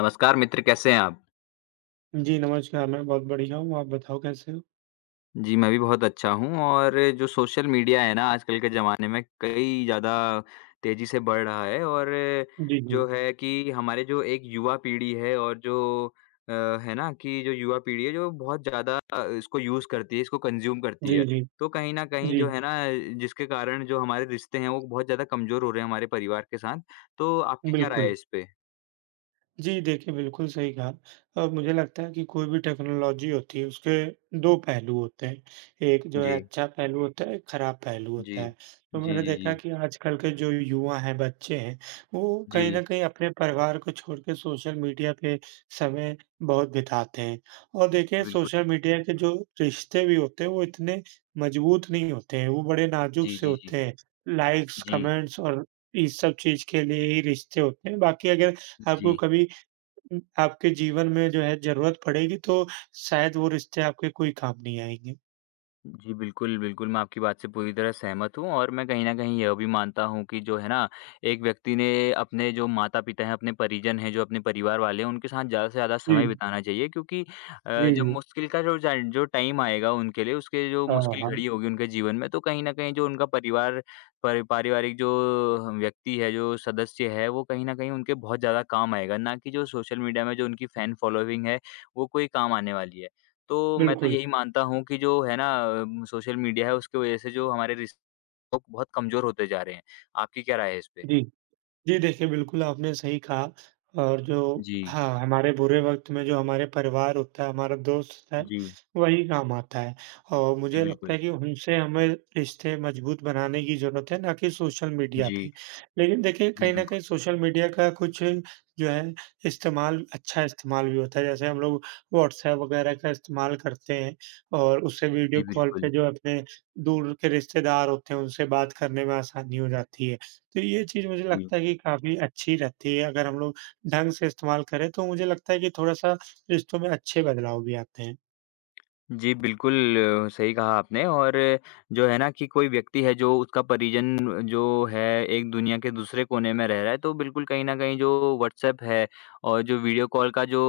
नमस्कार मित्र, कैसे हैं आप? जी, नमस्कार, मैं बहुत बढ़िया हूँ, आप बताओ कैसे हो? जी, मैं भी बहुत अच्छा हूँ और जो सोशल मीडिया है ना आजकल के ज़माने में कई ज़्यादा तेज़ी से बढ़ रहा है और जी, जी। जो है कि हमारे जो एक युवा पीढ़ी है और जो अ, है ना कि जो युवा पीढ़ी है जो बहुत ज़्यादा इसको यूज़ करती है, इसको कंज़्यूम करती जी, है। जी। तो कहीं न कहीं जी, जो है ना जिसके कारण जो हमारे रिश्ते हैं वो बहुत ज़्यादा कमज़ोर हो रहे हैं हमारे परिवार के साथ। तो आपकी क्या राय है बिल्कुल। इस पे? जी, देखिए, बिल्कुल सही कहा और मुझे लगता है कि कोई भी टेक्नोलॉजी होती है, उसके 2 पहलू होते हैं। एक जो है जी, अच्छा पहलू होता है, एक खराब पहलू जी। होता है। तो जी, मैंने जी, देखा जी। कि आजकल के जो युवा हैं, बच्चे हैं, वो जी, कहीं न जी, कहीं अपने परिवार को छोड़ के सोशल मीडिया पे समय बहुत बिताते हैं और देखिए, बिल्कुल। सोशल मीडिया के जो रिश्ते भी होते हैं, वो इतने मजबूत नहीं होते हैं, वो बड़े नाजुक जी, से जी, जी। होते हैं। लाइक्स, जी। कमेंट्स और इस सब चीज़ के लिए ही रिश्ते होते हैं। बाकी अगर आपको जी, कभी आपके जीवन में जो है ज़रूरत पड़ेगी तो शायद वो रिश्ते आपके कोई काम नहीं आएँगे। जी, बिल्कुल, बिल्कुल, मैं आपकी बात से पूरी तरह सहमत हूँ और मैं कहीं न कहीं यह भी मानता हूँ कि जो है ना, एक व्यक्ति ने अपने जो माता-पिता हैं, अपने परिजन हैं, जो अपने परिवार वाले हैं, उनके साथ ज़्यादा से ज़्यादा समय जी, बिताना चाहिए क्योंकि जी, जब जी। मुश्किल का जो जाय जो टाइम आएगा उनके लिए, उसके जो हाँ, मुश्किल हाँ, घड़ी होगी उनके जीवन में, तो कहीं न कहीं जो उनका परिवार परि पारिवारिक जो व्यक्ति है, जो सदस्य है, वो कहीं न कहीं उनके बहुत ज़्यादा काम आएगा, ना कि जो सोशल मीडिया में जो उनकी फ़ैन फ़ॉलोइंग है, वो कोई काम आने वाली है। तो मैं तो बिल्कुल। यही मानता हूँ कि जो है ना सोशल मीडिया है उसकी वजह से जो हमारे रिश्ते लोग बहुत कमज़ोर होते जा रहे हैं। आपकी क्या राय है इस पे? जी। जी, देखिए बिल्कुल आपने सही कहा और जो जी, हाँ, हमारे बुरे वक़्त में जो हमारे परिवार होता है, हमारा दोस्त होता है, जी, वही काम आता है और जी मुझे लगता है बिल्कुल। कि उनसे हमें रिश्ते मज़बूत बनाने की ज़रूरत है, ना कि सोशल मीडिया जी, पे। लेकिन देखिए जी कहीं न कहीं बिल्कुल, सोशल मीडिया का कुछ जो है इस्तेमाल अच्छा इस्तेमाल भी होता है, जैसे हम लोग व्हाट्सऐप वग़ैरह का इस्तेमाल करते हैं और उससे वीडियो जी कॉल बिल्कुल, पे जो अपने दूर के रिश्तेदार होते हैं, उनसे बात करने में आसानी हो जाती है। तो ये चीज़ मुझे जी। लगता है कि काफ़ी अच्छी रहती है, अगर हम लोग ढंग से इस्तेमाल करें तो मुझे लगता है कि थोड़ा-सा रिश्तों में अच्छे बदलाव भी आते हैं। जी, बिल्कुल, सही कहा आपने और जो है ना कि कोई व्यक्ति है जो उसका परिजन जो है एक दुनिया के दूसरे कोने में रह रहा है, तो बिल्कुल कहीं न कहीं जो व्हाट्सएप है और जो वीडियो कॉल का जो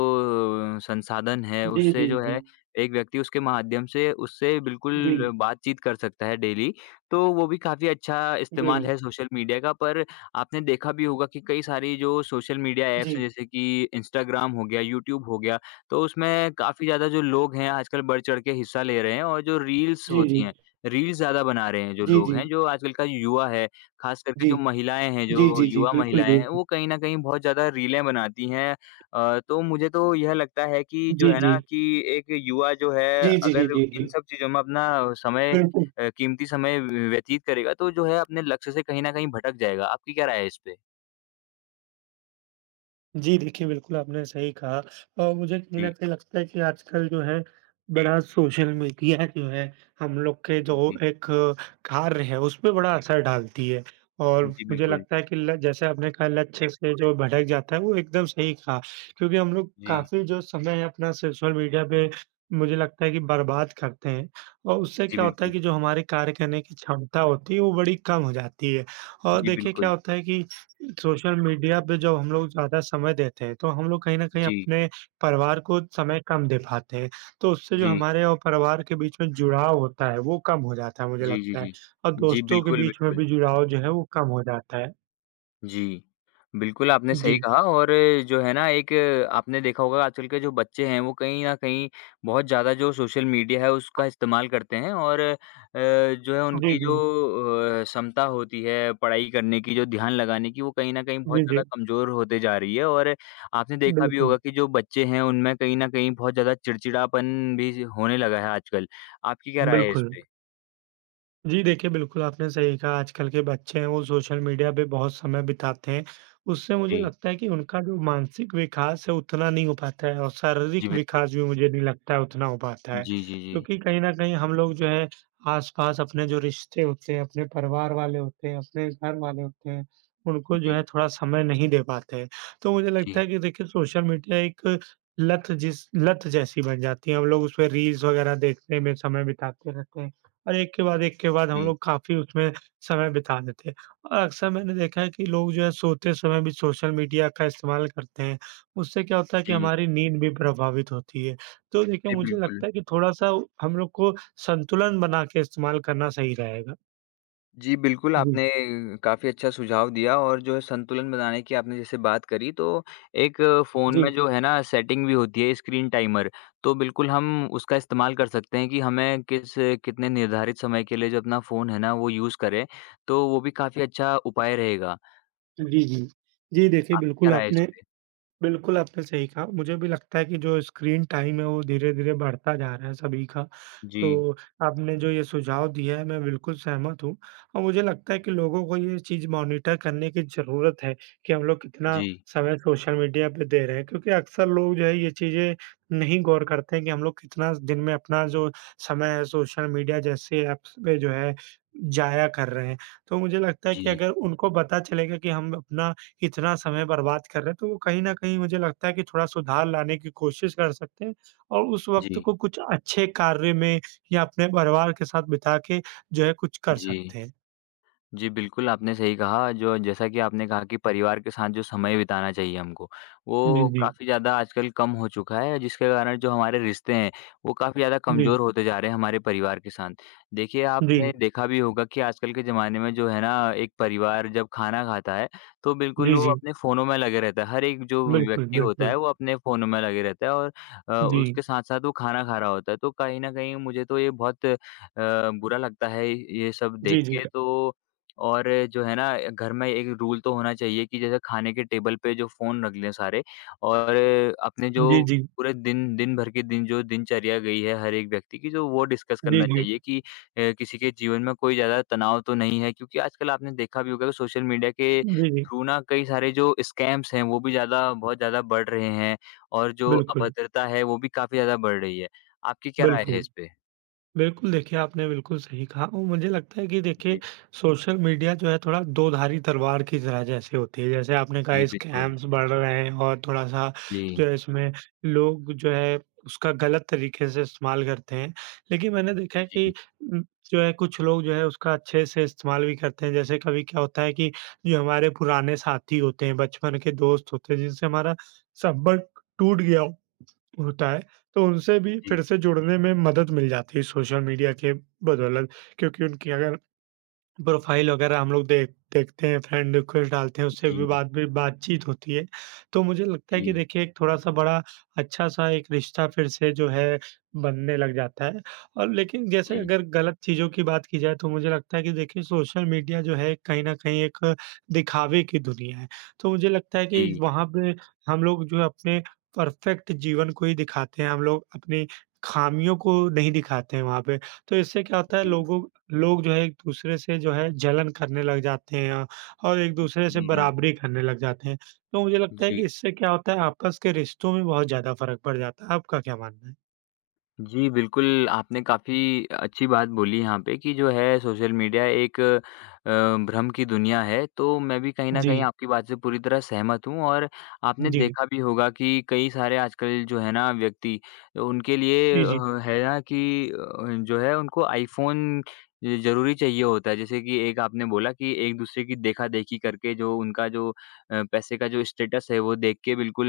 संसाधन है, जी, उससे जी, जो जी, है एक व्यक्ति उसके माध्यम से उससे जी, बिल्कुल बातचीत कर सकता है डेली। तो वो भी काफ़ी अच्छा जी, इस्तेमाल जी, है सोशल मीडिया का, पर आपने देखा भी होगा कि कई सारी जो सोशल मीडिया जी, ऐप्स हैं जैसे कि इंस्टाग्राम हो गया, यूट्यूब हो गया तो उसमें काफ़ी ज़्यादा जो लोग हैं आजकल बढ़ चढ़ के हिस्सा ले रहे हैं और जो रील्स जी, जी, होती हैं, रील्स ज़्यादा बना रहे हैं जो लोग जी, हैं, जो आजकल का युवा है, ख़ास करके जी, जो महिलाएँ हैं, जी, जो जी, जी, युवा बिल्कुल, महिलाएँ हैं, बिल्कुल। वो कहीं न कहीं बहुत ज़्यादा रीलें बनाती हैं। तो मुझे तो यह लगता है कि जो जी, है जी, ना कि एक युवा जो है जी, जी, जी, अगर जी, इन जी, सब चीज़ों में अपना समय बिल्कुल। कीमती समय व्यतीत करेगा तो जो है अपने लक्ष्य से कहीं न कहीं भटक जाएगा। आपकी क्या राय है इस पे? जी, देखिए बिल्कुल आपने सही कहा और मुझे कहीं न जी, कहीं लगता है कि आजकल जो है बड़ा सोशल मीडिया जो है हम लोग के जो जी, एक कार्य है उस पे बड़ा असर डालती है। और जी मुझे बिल्कुल। लगता है कि ल जैसे आपने कहा लक्ष्य से जो भटक जाता है वो एकदम सही कहा क्योंकि हम लोग जी, काफ़ी जो समय है अपना सोशल मीडिया पे मुझे लगता है कि बर्बाद करते हैं और उससे जी क्या होता है बिल्कुल। कि जो हमारे कार्य करने की क्षमता होती है वो बड़ी कम हो जाती है। और जी देखिए क्या बिल्कुल। होता है कि सोशल मीडिया पे जब हम लोग ज़्यादा समय देते हैं, तो हम लोग कहीं न कहीं जी। अपने परिवार को समय कम दे पाते हैं। तो उससे जो जी। हमारे और परिवार के बीच में जुड़ाव होता है, वो कम हो जाता है मुझे जी, जी, लगता है जी। और जी, दोस्तों के बिल्कुल, बीच में बिल्कुल। भी जुड़ाव जो है वो कम हो जाता है। जी। बिल्कुल, आपने सही जी। कहा और जो है ना एक आपने देखा होगा आजकल के जो बच्चे हैं वो कहीं न कहीं बहुत ज़्यादा जो सोशल मीडिया है उसका इस्तेमाल करते हैं और जो है जी, उनकी जी। जो क्षमता होती है पढ़ाई करने की, जो ध्यान लगाने की, वो कहीं न कहीं बहुत जी, जी। ज़्यादा कमज़ोर होते जा रही है और आपने देखा भी बिल्कुल, होगा कि जो बच्चे हैं उनमें कहीं न कहीं बहुत ज़्यादा चिड़चिड़ापन भी होने लगा है आजकल। आपकी क्या राय है इस बिल्कुल। पे? जी देखिए, बिल्कुल आपने सही कहा आजकल के बच्चे हैं वो सोशल मीडिया पे बहुत समय बिताते हैं। उससे मुझे जी। लगता है कि उनका जो मानसिक विकास है उतना नहीं हो पाता है और जी, शारीरिक बिल्कुल। विकास भी मुझे नहीं लगता है उतना हो पाता है। जी, जी, क्योंकि जी। कहीं न कहीं हम लोग जो है आस-पास अपने जो रिश्ते होते हैं, अपने परिवार वाले होते हैं, अपने घर वाले होते हैं, उनको जो है जी, थोड़ा समय नहीं दे पाते हैं। तो मुझे लगता जी, है कि देखिए सोशल मीडिया एक लत जैसी बन जाती है, हम लोग उसमें रील्स वगैरह देखने में समय बिताते रहते हैं। और एक के बाद हम जी, लोग काफ़ी उसमें समय बिता देते हैं। और अक्सर मैंने देखा है कि लोग जो है सोते समय भी सोशल मीडिया का इस्तेमाल करते हैं। उससे क्या होता है कि जी, हमारी नींद भी प्रभावित होती है। तो देखिए जी, मुझे बिल्कुल। लगता है कि थोड़ा-सा हम लोग को संतुलन बना के इस्तेमाल करना सही रहेगा। जी, बिल्कुल, जी। आपने काफ़ी अच्छा सुझाव दिया और जो है संतुलन बनाने की आपने जैसे बात करी, तो एक फ़ोन में जी। जो है ना सेटिंग भी होती है स्क्रीन टाइमर, तो बिल्कुल हम उसका इस्तेमाल कर सकते हैं कि हमें किस कितने निर्धारित समय के लिए जो अपना फ़ोन है ना, वो यूज़ करें, तो वो भी काफ़ी अच्छा उपाय रहेगा। जी, जी। जी देखिए आपकी क्या राय है इस पे? बिल्कुल, आपने सही कहा। मुझे भी लगता है कि जो स्क्रीन टाइम है वो धीरे-धीरे बढ़ता जा रहा है सभी का। तो जी, आपने जो ये सुझाव दिया है मैं बिल्कुल सहमत हूँ और मुझे लगता है कि लोगों को ये चीज़ मॉनिटर करने की ज़रूरत है कि हम लोग कितना जी, समय सोशल मीडिया पे दे रहे हैं। क्योंकि अक्सर लोग जो है ये चीज़ें नहीं गौर करते हैं कि हम लोग कितना दिन में अपना जो समय है सोशल मीडिया जैसे ऐप्स पे जो है ज़ाया कर रहे हैं। तो मुझे लगता है कि जी, अगर उनको पता चलेगा कि हम अपना इतना समय बर्बाद कर रहे हैं, तो वो कहीं न कहीं मुझे लगता है कि थोड़ा सुधार लाने की कोशिश कर सकते हैं और उस वक़्त जी, को कुछ अच्छे कार्य में या अपने परिवार के साथ बिता के जो है कुछ कर जी। सकते हैं। जी, बिल्कुल, आपने सही कहा, जो जैसा कि आपने कहा कि परिवार के साथ जो समय बिताना चाहिए हमको, जी, वो जी। काफ़ी ज़्यादा आजकल कम हो चुका है, जिसके कारण जो हमारे रिश्ते हैं, वो काफ़ी ज़्यादा जी, कमज़ोर होते जा रहे हैं हमारे परिवार के साथ। देखिए, जी। आपने देखा भी होगा कि आजकल के ज़माने में जो है ना, एक परिवार जब खाना खाता है, तो बिल्कुल जी, वो जी। अपने फ़ोनों में लगे रहता है। हर एक जो बिल्कुल, व्यक्ति होता बिल्कुल। है, वो अपने फ़ोनों में लगे रहता है और जी। उसके साथ-साथ वो खाना खा रहा होता है। तो कहीं न कहीं मुझे तो ये बहुत बुरा लगता है, ये सब देख जी, जी। के। तो और जो है ना घर में एक रूल तो होना चाहिए कि जैसे खाने के टेबल पे जो फ़ोन रख लें सारे और अपने जो जी, जी। पूरे दिन दिन भर की दिन जो दिनचर्या गई है हर एक व्यक्ति की जो वो डिस्कस जी, करना जी। चाहिए कि किसी के जीवन में कोई ज़्यादा तनाव तो नहीं है क्योंकि आजकल आपने देखा भी होगा कि सोशल मीडिया के जी, जी। थ्रू ना कई सारे जो स्कैम्स हैं वो भी ज़्यादा बहुत ज़्यादा बढ़ रहे हैं और जो बिल्कुल, अभद्रता है वो भी काफ़ी ज़्यादा बढ़ रही है। आपकी क्या राय है बिल्कुल। इस पे? बिल्कुल, देखिए आपने बिल्कुल सही कहा और मुझे लगता है कि देखिए जी, सोशल मीडिया जो है थोड़ा दो-धारी तलवार की तरह जैसे होती है। जैसे आपने जी कहा बिल्कुल। स्कैम्स बढ़ रहे हैं और थोड़ा-सा जी, जो है इसमें लोग जो है उसका गलत तरीके से इस्तेमाल करते हैं। लेकिन मैंने देखा है कि जी, उम, जो है कुछ लोग जो है उसका अच्छे से इस्तेमाल भी करते हैं। जैसे कभी क्या होता है कि जो हमारे पुराने साथी होते हैं, बचपन के दोस्त होते हैं जिनसे हमारा संपर्क टूट गया हो होता है, तो उनसे भी जी, फिर से जुड़ने में मदद मिल जाती है सोशल मीडिया के बदौलत। क्योंकि उनकी अगर प्रोफ़ाइल वग़ैरह हम लोग देखते हैं, फ़्रेंड रिक्वेस्ट डालते हैं, उससे भी जी, बातचीत होती है। तो मुझे लगता है कि जी। देखिए एक थोड़ा-सा बड़ा अच्छा-सा एक रिश्ता फिर से जो है बनने लग जाता है। और लेकिन जैसे जी, अगर गलत चीज़ों की बात की जाए तो मुझे लगता है कि देखिए सोशल मीडिया जो है कहीं न कहीं एक दिखावे की दुनिया है। तो मुझे लगता है कि जी। वहाँ पे हम लोग जो है अपने परफ़ेक्ट जीवन को ही दिखाते हैं, हम लोग अपनी खामियों को नहीं दिखाते हैं वहाँ पे। तो इससे क्या होता है जी। लोग जो है एक-दूसरे से जो है जलन करने लग जाते हैं और एक-दूसरे से जी, जी। बराबरी करने लग जाते हैं। तो मुझे लगता है कि जी, इससे क्या होता है आपस के रिश्तों में बहुत ज़्यादा फ़र्क पड़ जाता है। आपका क्या मानना है? जी, बिल्कुल, आपने काफ़ी अच्छी बात बोली यहाँ पे कि जो है सोशल मीडिया एक भ्रम की दुनिया है, तो मैं भी कहीं न कहीं जी, आपकी बात से पूरी तरह सहमत हूँ और आपने जी, देखा भी होगा कि कई सारे आजकल जो है ना व्यक्ति, उनके लिए जी, जी, अ, है ना कि अ, जो है उनको आईफ़ोन ज ज़रूरी चाहिए होता है। जैसे कि एक आपने बोला कि एक-दूसरे की देखा-देखी करके जो उनका जो पैसे का जो स्टेटस है, वो देख के बिल्कुल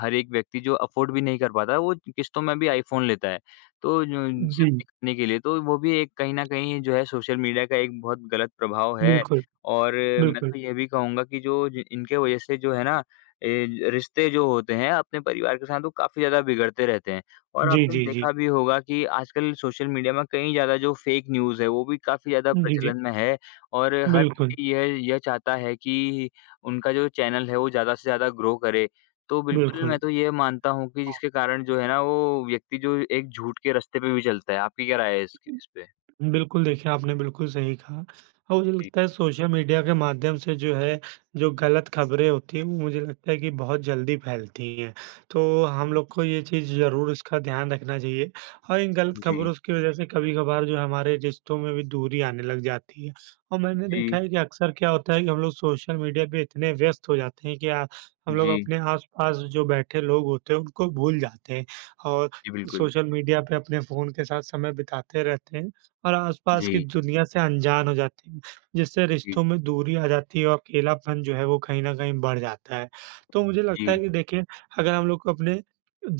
हर एक व्यक्ति जो अफ़ोर्ड भी नहीं कर पाता, वो किस्तों में भी आईफ़ोन लेता है। तो जो सिर्फ़ जी, दिखाने के लिए, तो वो भी एक कहीं न कहीं जो है सोशल मीडिया का एक बहुत गलत प्रभाव है बिल्कुल, और मैं बिल्कुल। तो ये भी कहूँगा कि जो ज इनके वजह से जो है ना रिश्ते जो होते हैं अपने परिवार के साथ वो काफ़ी ज़्यादा बिगड़ते रहते हैं। और जी, आपने जी, जी। देखा भी होगा कि आजकल सोशल मीडिया में कई ज़्यादा जो फ़ेक न्यूज़ है, वो भी काफ़ी ज़्यादा जी, जी, प्रचलन में है और हर बिल्कुल, कोई यह चाहता है कि उनका जो चैनल है वो ज़्यादा से ज़्यादा ग्रो करे। तो बिल्कुल, बिल्कुल। मैं तो ये मानता हूँ कि जिसके कारण जो है ना वो व्यक्ति जो एक झूठ के रास्ते पे भी चलता है। आपकी क्या राय है इसकी इस पे? बिल्कुल, देखिए आपने बिल्कुल सही कहा और मुझे जी, लगता है सोशल मीडिया के माध्यम से जो है, जो गलत खबरें होती हैं वो मुझे लगता है कि बहुत जल्दी फैलती हैं। तो हम जी। लोग को ये चीज़ ज़रूर इसका ध्यान रखना चाहिए और इन गलत जी, खबरों की वज़ह से कभी-कभार जो है हमारे रिश्तों में भी दूरी आने लग जाती है। और मैंने देखा जी, है कि अक्सर क्या होता है कि हम लोग सोशल मीडिया पे इतने व्यस्त हो जाते हैं कि हम लोग जी, अपने आस-पास जो बैठे लोग होते हैं उनको भूल जाते हैं और जी बिल्कुल। सोशल मीडिया पे अपने फ़ोन के साथ समय बिताते रहते हैं। और आसपास की जी, दुनिया से अनजान हो जाते हैं, जिससे जी, रिश्तों में दूरी आ जाती है और अकेलापन जो है वो कहीं न कहीं बढ़ जाता है। तो मुझे लगता है जी, कि देखिए अगर हम लोग को अपने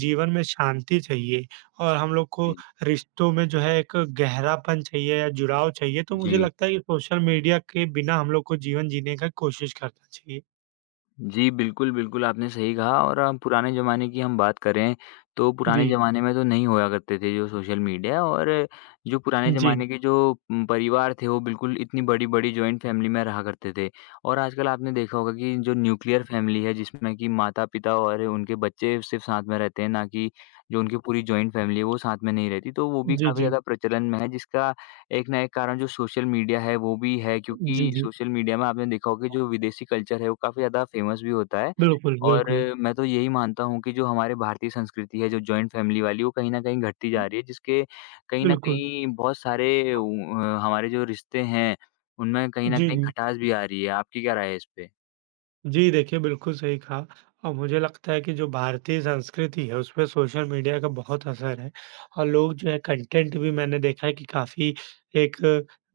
जीवन में शांति चाहिए और हम लोग को जी, रिश्तों में जो है एक गहरापन चाहिए या जुड़ाव चाहिए, तो मुझे जी। लगता है कि सोशल मीडिया के बिना हम लोग को जीवन जीने का कोशिश करना चाहिए। जी, बिल्कुल, बिल्कुल, आपने सही कहा और हम पुराने ज़माने की हम बात करें, तो जी, पुराने ज़माने में तो नहीं हुआ करते थे जो सोशल मीडिया और जो पुराने जी, ज़माने के जो परिवार थे, वो बिल्कुल इतनी बड़ी-बड़ी जॉइंट फैमिली में रहा करते थे और आजकल आपने देखा होगा कि जो न्यूक्लियर फैमिली है, जिसमें कि माता-पिता और उनके बच्चे सिर्फ़ साथ में रहते हैं, ना कि जो उनकी पूरी जॉइंट फैमिली है, वो साथ में नहीं रहती, तो वो भी जी, काफ़ी जी, ज़्यादा प्रचलन में है, जिसका एक ना एक कारण जो सोशल मीडिया है वो भी है जी, क्योंकि जी, सोशल मीडिया में आपने देखा होगा कि जो विदेशी कल्चर है वो काफ़ी ज़्यादा फ़ेमस भी होता है। बिल्कुल, और बिल्कुल, मैं तो यही मानता हूँ कि जो हमारे भारतीय संस्कृति है जो जॉइंट फ़ैमिली वाली वो कहीं न कहीं घटती जा रही है जिसके कहीं न बिल्कुल, कहीं बहुत सारे हमारे जो रिश्ते हैं उनमें कहीं न जी, कहीं जी। खटास भी आ रही है। आपकी क्या राय है इस पे? जी, देखिए बिल्कुल सही कहा और मुझे लगता है कि जो भारतीय संस्कृति है उसपे सोशल मीडिया का बहुत असर है और लोग जो है कंटेंट भी मैंने देखा है कि काफ़ी एक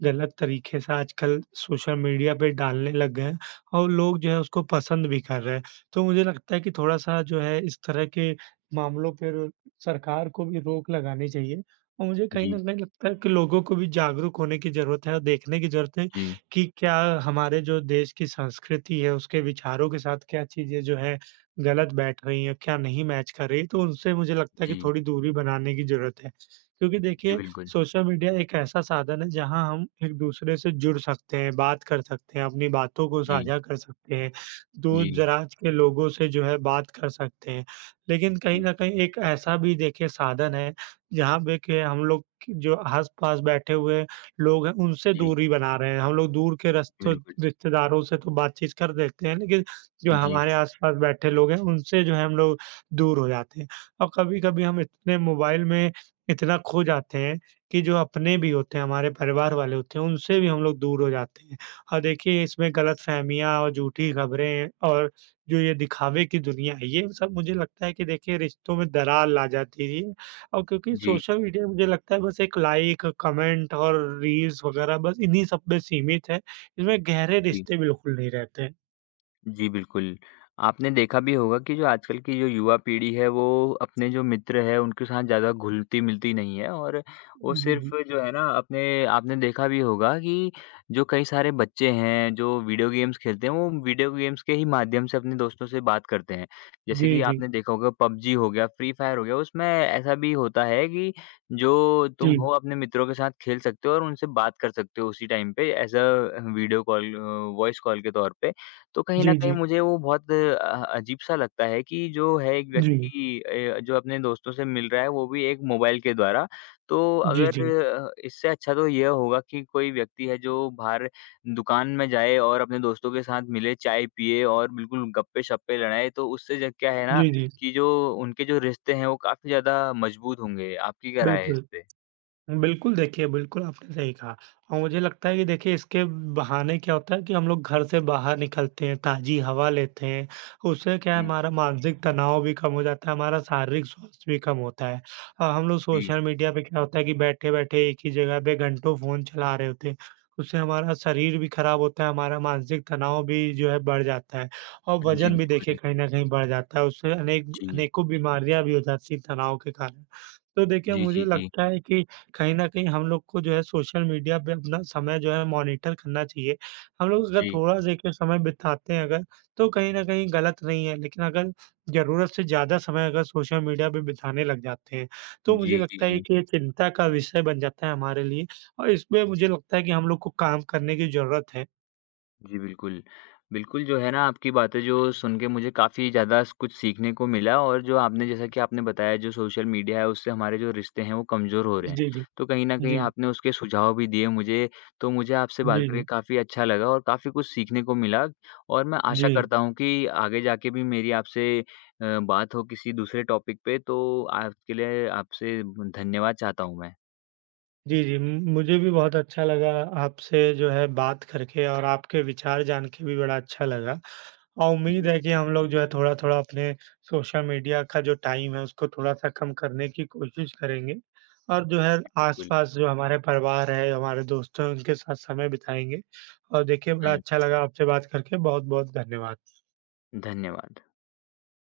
गलत तरीके से आजकल सोशल मीडिया पे डालने लग गए हैं और लोग जो है उसको पसंद भी कर रहे हैं। तो मुझे लगता है कि थोड़ा-सा जो है इस तरह के मामलों पर सरकार को भी रोक लगानी चाहिए और मुझे कहीं जी, न कहीं लगता है कि लोगों को भी जागरूक होने की ज़रूरत है और देखने की ज़रूरत है जी, कि क्या हमारे जो देश की संस्कृति है, उसके विचारों के साथ क्या चीज़ें जो है गलत बैठ रही हैं, क्या नहीं मैच कर रही, तो उनसे मुझे लगता है कि जी, थोड़ी दूरी बनाने की ज़रूरत है। क्योंकि जी देखिए, बिल्कुल। सोशल मीडिया एक ऐसा साधन है जहाँ हम एक-दूसरे से जुड़ सकते हैं, बात कर सकते हैं, अपनी बातों को जी, साझा कर सकते हैं, जी, दूर-दराज के लोगों से जो है बात कर सकते हैं। लेकिन कहीं जी, न कहीं एक ऐसा भी देखिए साधन है, जहाँ पे के हम लोग क जो आस-पास बैठे हुए लोग हैं उनसे जी दूरी बना रहे हैं। हम लोग दूर के रस्तों बिल्कुल। रिश्तेदारों से तो बातचीत कर लेते हैं लेकिन जो जी, हमारे आस-पास बैठे लोग हैं उनसे जो है हम लोग दूर हो जाते हैं। और कभी-कभी हम इतने मोबाइल में इतना खो जाते हैं कि जो अपने भी होते हैं, हमारे परिवार वाले होते हैं उनसे भी हम लोग दूर हो जाते हैं। और देखिए इसमें गलतफ़हमियाँ और झूठी खबरें और जो ये दिखावे की दुनिया है ये सब मुझे लगता है कि देखिए रिश्तों में दरार ला जाती है। और क्योंकि जी, सोशल मीडिया मुझे लगता है बस एक लाइक, कमेंट और रील्स वगैरह बस इन्हीं सब में सीमित है। इसमें गहरे जी। रिश्ते बिल्कुल नहीं रहते हैं। जी, बिल्कुल। आपने देखा भी होगा कि जो आजकल की जो युवा पीढ़ी है, वो अपने जो मित्र हैं, उनके साथ ज़्यादा घुलती-मिलती नहीं है और वो जी, जी। सिर्फ़ जो है ना, अपने आपने देखा भी होगा कि जो कई सारे बच्चे हैं, जो वीडियो गेम्स खेलते हैं, वो वीडियो गेम्स के ही माध्यम से अपने दोस्तों से बात करते हैं। जैसे जी, कि जी। आपने देखा होगा, पबजी हो गया, फ्री फायर हो गया, उसमें ऐसा भी होता है कि जो तुम जी। हो, अपने मित्रों के साथ खेल सकते हो और उनसे बात कर सकते हो उसी टाइम पे, as a video call voice call के तौर पे। तो कहीं न जी, कहीं जी। मुझे वो बहुत अजीब-सा लगता है कि जो है एक जी। व्यक्ति जो अपने दोस्तों से मिल रहा है वो भी एक मोबाइल के द्वारा। तो जी, अगर जी। इससे अच्छा तो यह होगा कि कोई व्यक्ति है जो बाहर दुकान में जाए और अपने दोस्तों के साथ मिले, चाय पिए और बिल्कुल गप्पे-शप्पे लड़ाए तो उससे ज क्या है ना जी, जी। कि जो उनके जो रिश्ते हैं वो काफ़ी ज़्यादा मजबूत होंगे। आपकी क्या राय है इस बिल्कुल। पे? बिल्कुल, देखिए बिल्कुल आपने सही कहा और मुझे लगता है कि देखिए इसके बहाने क्या होता है कि हम लोग घर से बाहर निकलते हैं, ताज़ी हवा लेते हैं, उससे क्या है जी, हमारा मानसिक तनाव भी कम हो जाता है, हमारा शारीरिक स्वास्थ्य भी कम होता है। हम लोग जी। सोशल मीडिया पे क्या होता है कि बैठे-बैठे एक ही जगह पे घंटों फ़ोन चला रहे होते हैं, उससे हमारा शरीर भी खराब होता है, हमारा मानसिक तनाव भी जो है बढ़ जाता है और जी, वज़न भी देखिए बिल्कुल। कहीं न कहीं बढ़ जाता है, उससे जी। अनेकों बीमारियाँ भी हो जाती हैं तनाव के कारण। तो देखिए जी, मुझे जी, जी। लगता है कि कहीं न कहीं हम लोग को जो है सोशल मीडिया पे अपना समय जो है मॉनिटर करना चाहिए। हम लोग अगर जी। थोड़ा देखिए समय बिताते हैं अगर, तो कहीं न कहीं गलत नहीं है, लेकिन अगर ज़रूरत से ज़्यादा समय अगर सोशल मीडिया पे बिताने लग जाते हैं, तो मुझे जी, जी, लगता है जी। कि ये चिंता का विषय बन जाता है हमारे लिए और इसमें जी। मुझे लगता है कि हम लोग को काम करने की ज़रूरत है। जी, बिल्कुल। बिल्कुल, जो है ना आपकी बातें जो सुन के मुझे काफ़ी ज़्यादा स कुछ सीखने को मिला और जो आपने जैसा कि आपने बताया जो सोशल मीडिया है उससे हमारे जो रिश्ते हैं वो कमज़ोर हो रहे हैं। जी, जी। तो कहीं न कहीं जी। आपने उसके सुझाव भी दिए मुझे, तो मुझे आपसे बात जी, करके जी। काफ़ी अच्छा लगा और काफ़ी कुछ सीखने को मिला और मैं जी। आशा करता हूँ कि आगे जाके भी मेरी आपसे बात हो किसी दूसरे टॉपिक पे तो आज के लिए आपसे धन्यवाद चाहता हूँ मैं। जी, जी। म मुझे भी बहुत अच्छा लगा आपसे जो है बात करके और आपके विचार जान के भी बड़ा अच्छा लगा। और उम्मीद जी, है कि हम लोग जो है थोड़ा-थोड़ा अपने सोशल मीडिया का जो टाइम है उसको थोड़ा-सा कम करने की कोशिश करेंगे। और जो है जी, बिल्कुल। आस-पास जो हमारे परिवार है, हमारे दोस्त हैं उनके साथ समय बिताएँगे। और देखिए बड़ा जी, अच्छा लगा आपसे बात करके, बहुत-बहुत धन्यवाद। धन्यवाद।